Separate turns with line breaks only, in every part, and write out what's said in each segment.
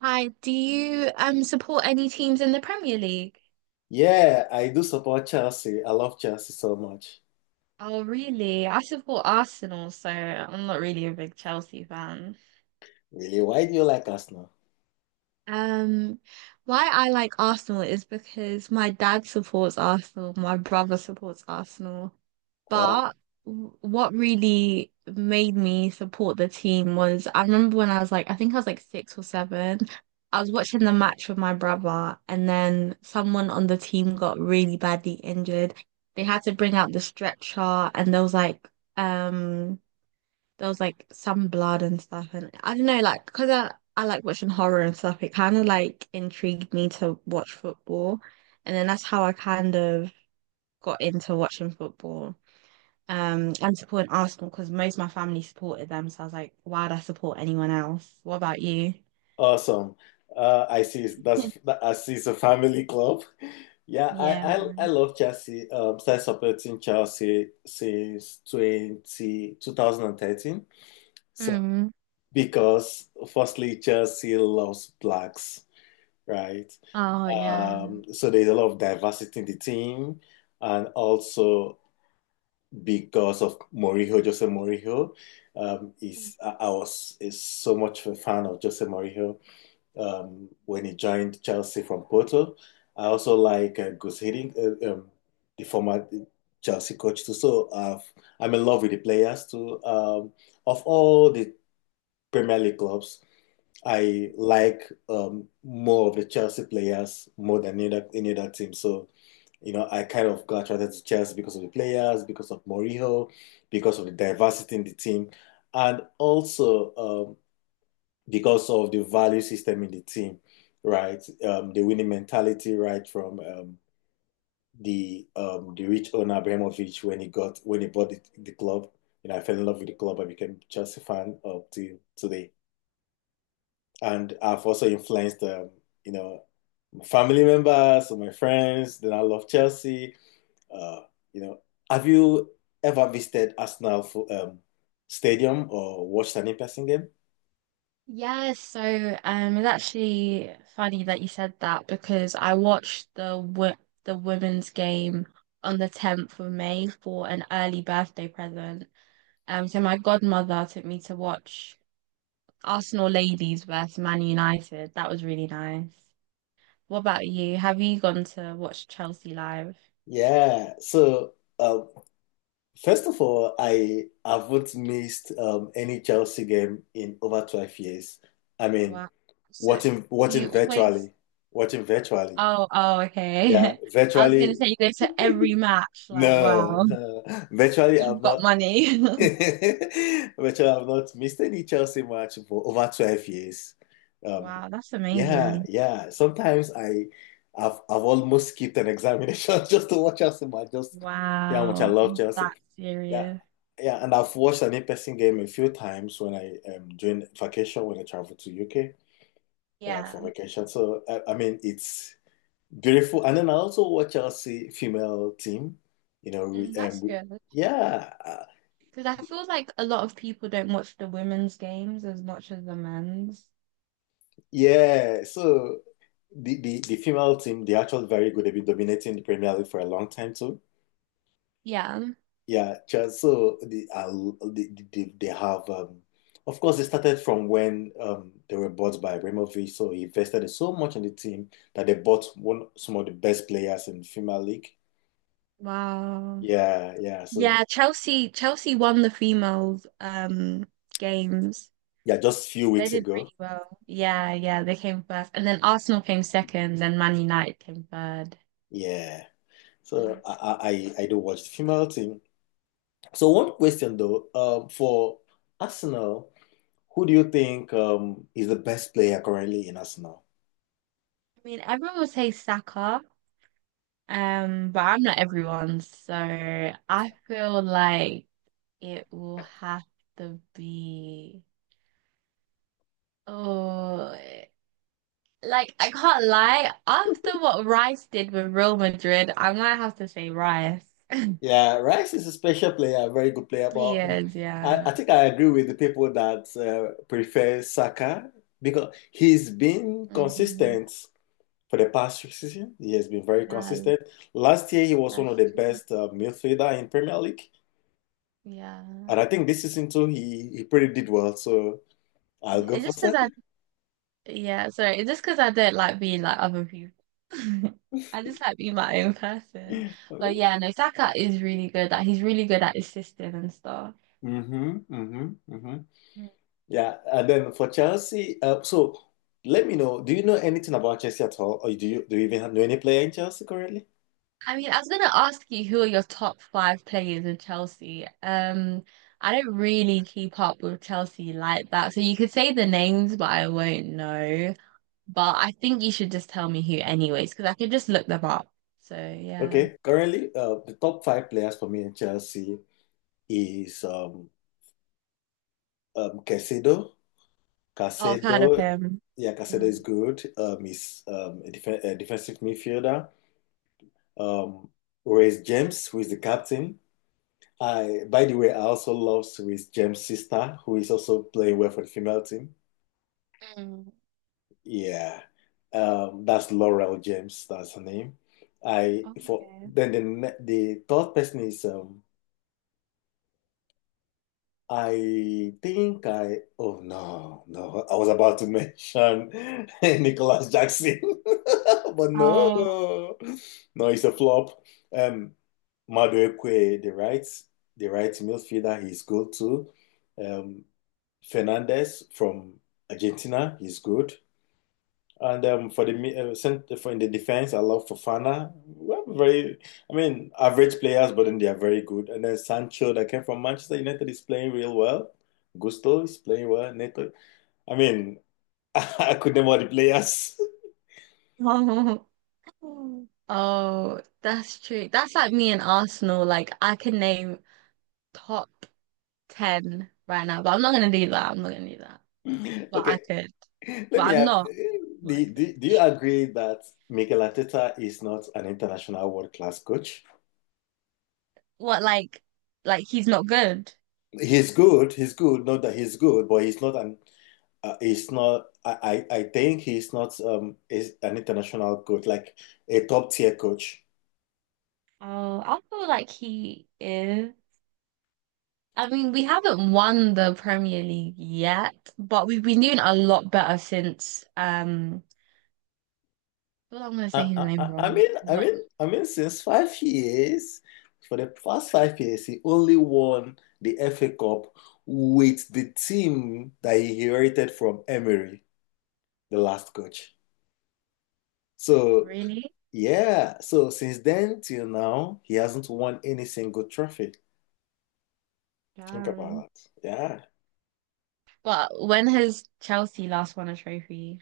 Hi, do you support any teams in the Premier League?
Yeah, I do support Chelsea. I love Chelsea so much.
Oh, really? I support Arsenal, so I'm not really a big Chelsea fan.
Really, why do you like Arsenal?
Um, why I like Arsenal is because my dad supports Arsenal, my brother supports Arsenal.
Uh,
But what really made me support the team was I remember when I was like, I think I was like six or seven, I was watching the match with my brother, and then someone on the team got really badly injured. They had to bring out the stretcher, and um, there was like some blood and stuff, and I don't know, like because I like watching horror and stuff, it kind of like intrigued me to watch football, and then that's how I kind of got into watching football, and supporting Arsenal because most of my family supported them. So I was like, why'd I support anyone else? What about you?
Awesome. I see. I see. It's a family club. Yeah,
Yeah.
I love Chelsea. Started supporting Chelsea since 20 2013. So
Mm.
because firstly, Chelsea loves blacks, right?
Oh, yeah.
So there's a lot of diversity in the team, and also because of Mourinho, Jose Mourinho. Is I was is so much of a fan of Jose Mourinho when he joined Chelsea from Porto. I also like Gus Hiddink, the former Chelsea coach too. So I'm in love with the players too. Of all the Premier League clubs, I like more of the Chelsea players more than any other team. So I kind of got attracted to Chelsea because of the players, because of Mourinho, because of the diversity in the team, and also because of the value system in the team, right? The winning mentality, right, from the rich owner Abramovich when he got when he bought the club. You know, I fell in love with the club. I became a Chelsea fan up to today, and I've also influenced you know my family members or my friends. Then I love Chelsea. Uh, you know, have you ever visited Arsenal for, stadium or watched an in-person game?
Yes, so it's actually funny that you said that, because I watched the wo the women's game on the 10th of May for an early birthday present. So my godmother took me to watch Arsenal Ladies versus Man United. That was really nice. What about you? Have you gone to watch Chelsea live?
Yeah. Um, First of all, I haven't missed any Chelsea game in over 12 years. I mean,
Wow. So
watching
do you
watching
always?
virtually, watching virtually.
Oh, oh,
Yeah,
okay. I was gonna
virtually.
say you go to every match. Like,
No,
wow,
no. Virtually, I've
you've got
not.
money.
Virtually, I've not missed any Chelsea match for over 12 years. Um,
Wow, that's
yeah,
amazing.
yeah. Sometimes I've almost skipped an examination just to watch Chelsea match. Just see how much I
Wow,
love
it's
Chelsea.
that
Yeah,
serious.
yeah. And I've watched an in-person game a few times when I during vacation when I travel to UK
Yeah,
for vacation. So I mean, it's beautiful. And then I also watch Chelsea female team, you know, we, um,
that's
we,
good.
yeah, uh,
Because I feel like a lot of people don't watch the women's games as much as the men's.
yeah. So the female team, they're actually very good. They've been dominating the Premier League for a long time too.
Yeah.
Yeah, Chelsea, so they have, of course, they started from when they were bought by Abramovich. So he invested so much in the team that they bought one some of the best players in the female league.
Wow.
Yeah, yeah. So
Yeah, Chelsea won the females games.
yeah, just a few
They
weeks
did
ago.
really well. Yeah, yeah, they came first. And then Arsenal came second, then Man United came third.
Yeah. So
Mm.
I don't watch the female team. So one question though, for Arsenal, who do you think is the best player currently in Arsenal?
I mean, everyone would say Saka. But I'm not everyone, so I feel like it will have to be. Oh, like I can't lie. After what Rice did with Real Madrid, I might have to say Rice.
Yeah, Rice is a special player, a very good player,
He
but um,
is,
I, I
yeah.
think I agree with the people that prefer Saka because he's been
Hmm.
consistent for the past season. He has been very
Yeah,
consistent. Last year, he was one of
that's
the
true.
best midfielder in Premier League, and I
Yeah.
think this season too, he pretty did well. So I'll
Yeah.
go
It's
for
just because
Saka.
I— Yeah, sorry, just because I don't like being like other people. I just like being my own person. But
Mm-hmm,
yeah, no, Saka is really good. Like, he's really good at his system and stuff.
mm-hmm, mm-hmm.
Mm.
Yeah, and then for Chelsea, so let me know. Do you know anything about Chelsea at all, or do you even know any player in Chelsea currently?
I mean, I was gonna ask you, who are your top five players in Chelsea? I don't really keep up with Chelsea like that, so you could say the names, but I won't know. But I think you should just tell me who anyways, because I could just look them up. So, yeah.
Okay, currently, the top five players for me in Chelsea is Caicedo.
Oh, I've heard of
Caicedo,
him.
yeah, Caicedo is
Mm.
good. He's a defensive midfielder. Um, Reece James, who is the captain. By the way, I also love Reece James' sister, who is also playing well for the female team.
Mm.
Yeah, that's Laurel James. That's her name. I for
Okay.
Then the third person is I think I oh, no, no, I was about to mention Nicholas Jackson, but
Oh.
no, no, it's a flop. Um, Madueke, the right midfielder, he's good too. Um, Fernandez from Argentina, he's good. And for in the defense, I love Fofana. We have very, I mean, average players, but then they are very good. And then Sancho that came from Manchester United is playing real well. Gusto is playing well. Neto, I mean, I could name all the players.
Oh, oh, that's true. That's like me and Arsenal. Like, I can name top ten right now, but I'm not gonna do that. I'm not gonna do that. But I
Okay,
could. But
let me
I'm
ask,
not. But I
do,
could.
do, do you agree that Mikel Arteta is not an international world-class coach?
What, like he's not good?
He's good, not that he's good, but he's not. I think he's not is an international coach like a top tier coach.
Oh, I feel like he is. I mean, we haven't won the Premier League yet, but we've been doing a lot better since, well, I'm gonna say
I
his name
I I
wrong.
mean I
What?
mean I mean since 5 years, for the past 5 years, he only won the FA Cup with the team that he inherited from Emery, the last coach. So
Really?
yeah, so since then till now, he hasn't won any single trophy. Think
Damn.
about that. Yeah.
But when has Chelsea last won a trophy?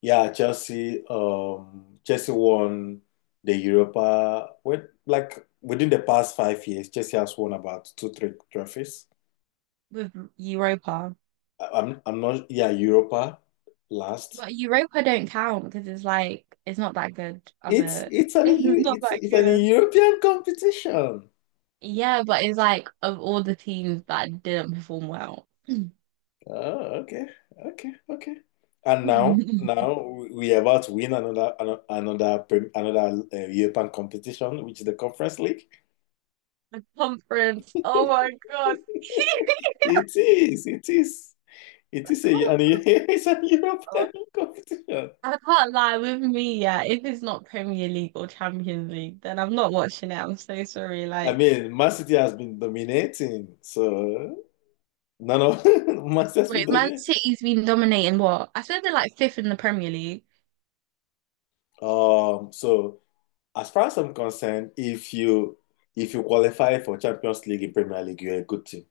Yeah, Chelsea. Chelsea won the Europa. Like within the past 5 years, Chelsea has won about two, three trophies.
With Europa?
I'm not. Yeah, Europa last.
But Europa don't count because it's like it's not that good of
It's
a
it's an EU,
it's not
it's
that
it's an
good.
European competition.
Yeah, but it's like of all the teams that didn't perform well.
Oh, okay, okay, okay. And now now we are about to win another another another, prem- another European competition, which is the Conference League.
The conference. Oh my God.
It is, it is. It
The
is a, and
conference.
It's a European
Oh,
competition.
I can't lie, with me, yeah, if it's not Premier League or Champions League, then I'm not watching it. I'm so sorry.
I
Like—
mean, Man City has been dominating, so no, no, Man City has been
Wait, Man
dominating.
City's been dominating what? I said they're like fifth in the Premier League.
So as far as I'm concerned, if you qualify for Champions League in Premier League, you're a good team.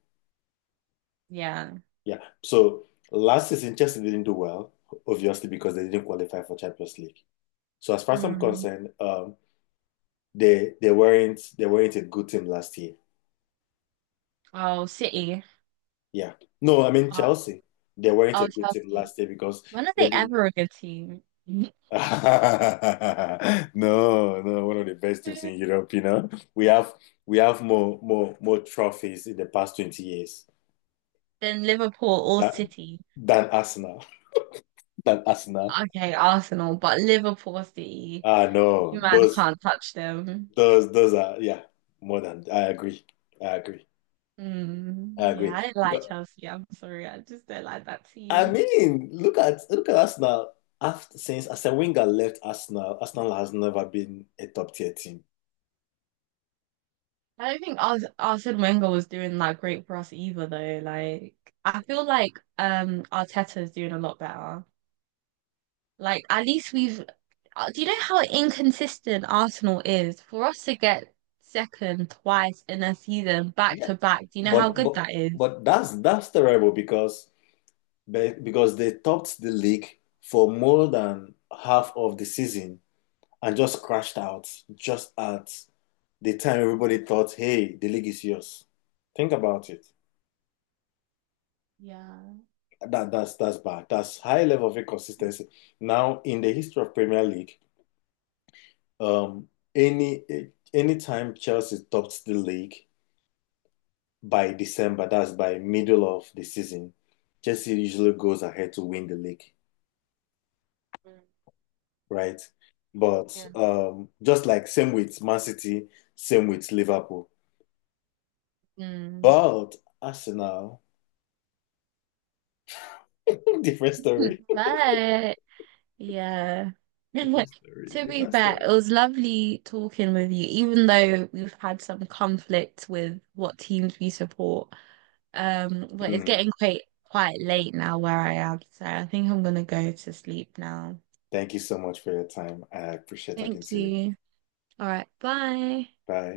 Yeah.
Yeah. So last season, Chelsea didn't do well, obviously because they didn't qualify for Champions League. So as far as I'm
Mm.
concerned, they weren't a good team last year.
Oh, City.
Yeah. No, I mean
Oh,
Chelsea. They weren't a
oh,
good team
Chelsea.
last year because
When are
they
they
didn't.
ever a good team?
No, no, one of the best teams in Europe. We have we have more trophies in the past 20 years
Then Liverpool or
that,
City.
than Arsenal. Than Arsenal.
Okay, Arsenal, but Liverpool or City,
Ah
you
no,
man can't touch them.
those are yeah, more than I agree. I agree.
Mm.
I
Yeah,
agree.
I didn't like
Because
Chelsea. I'm sorry, I just don't like that
I
team.
mean, look at Arsenal. After since Arsene Wenger left Arsenal, Arsenal has never been a top tier team.
I don't think Arsene Wenger was doing that great for us either, though. Like, I feel like Arteta is doing a lot better. Like, at least we've— Do you know how inconsistent Arsenal is? For us to get second twice in a season, back
Yeah,
to back. Do you know how
But
good
but
that is?
but that's terrible because they topped the league for more than half of the season and just crashed out just at the time everybody thought, hey, the league is yours. Think about it.
Yeah.
That's bad. That's high level of inconsistency. Now, in the history of Premier League, um, any any time Chelsea tops the league by December, that's by middle of the season, Chelsea usually goes ahead to win the league.
Mm,
Right? But
yeah.
just like same with Man City, same with Liverpool.
Mm.
But Arsenal, different story.
But yeah.
Different story.
To be
Different
fair, it
story.
was lovely talking with you, even though we've had some conflict with what teams we support. But it's
Mm.
getting quite late now where I am, so I think I'm gonna go to sleep now.
Thank you so much for your time. I appreciate talking
Thank
to you.
you. All right, bye.
Bye.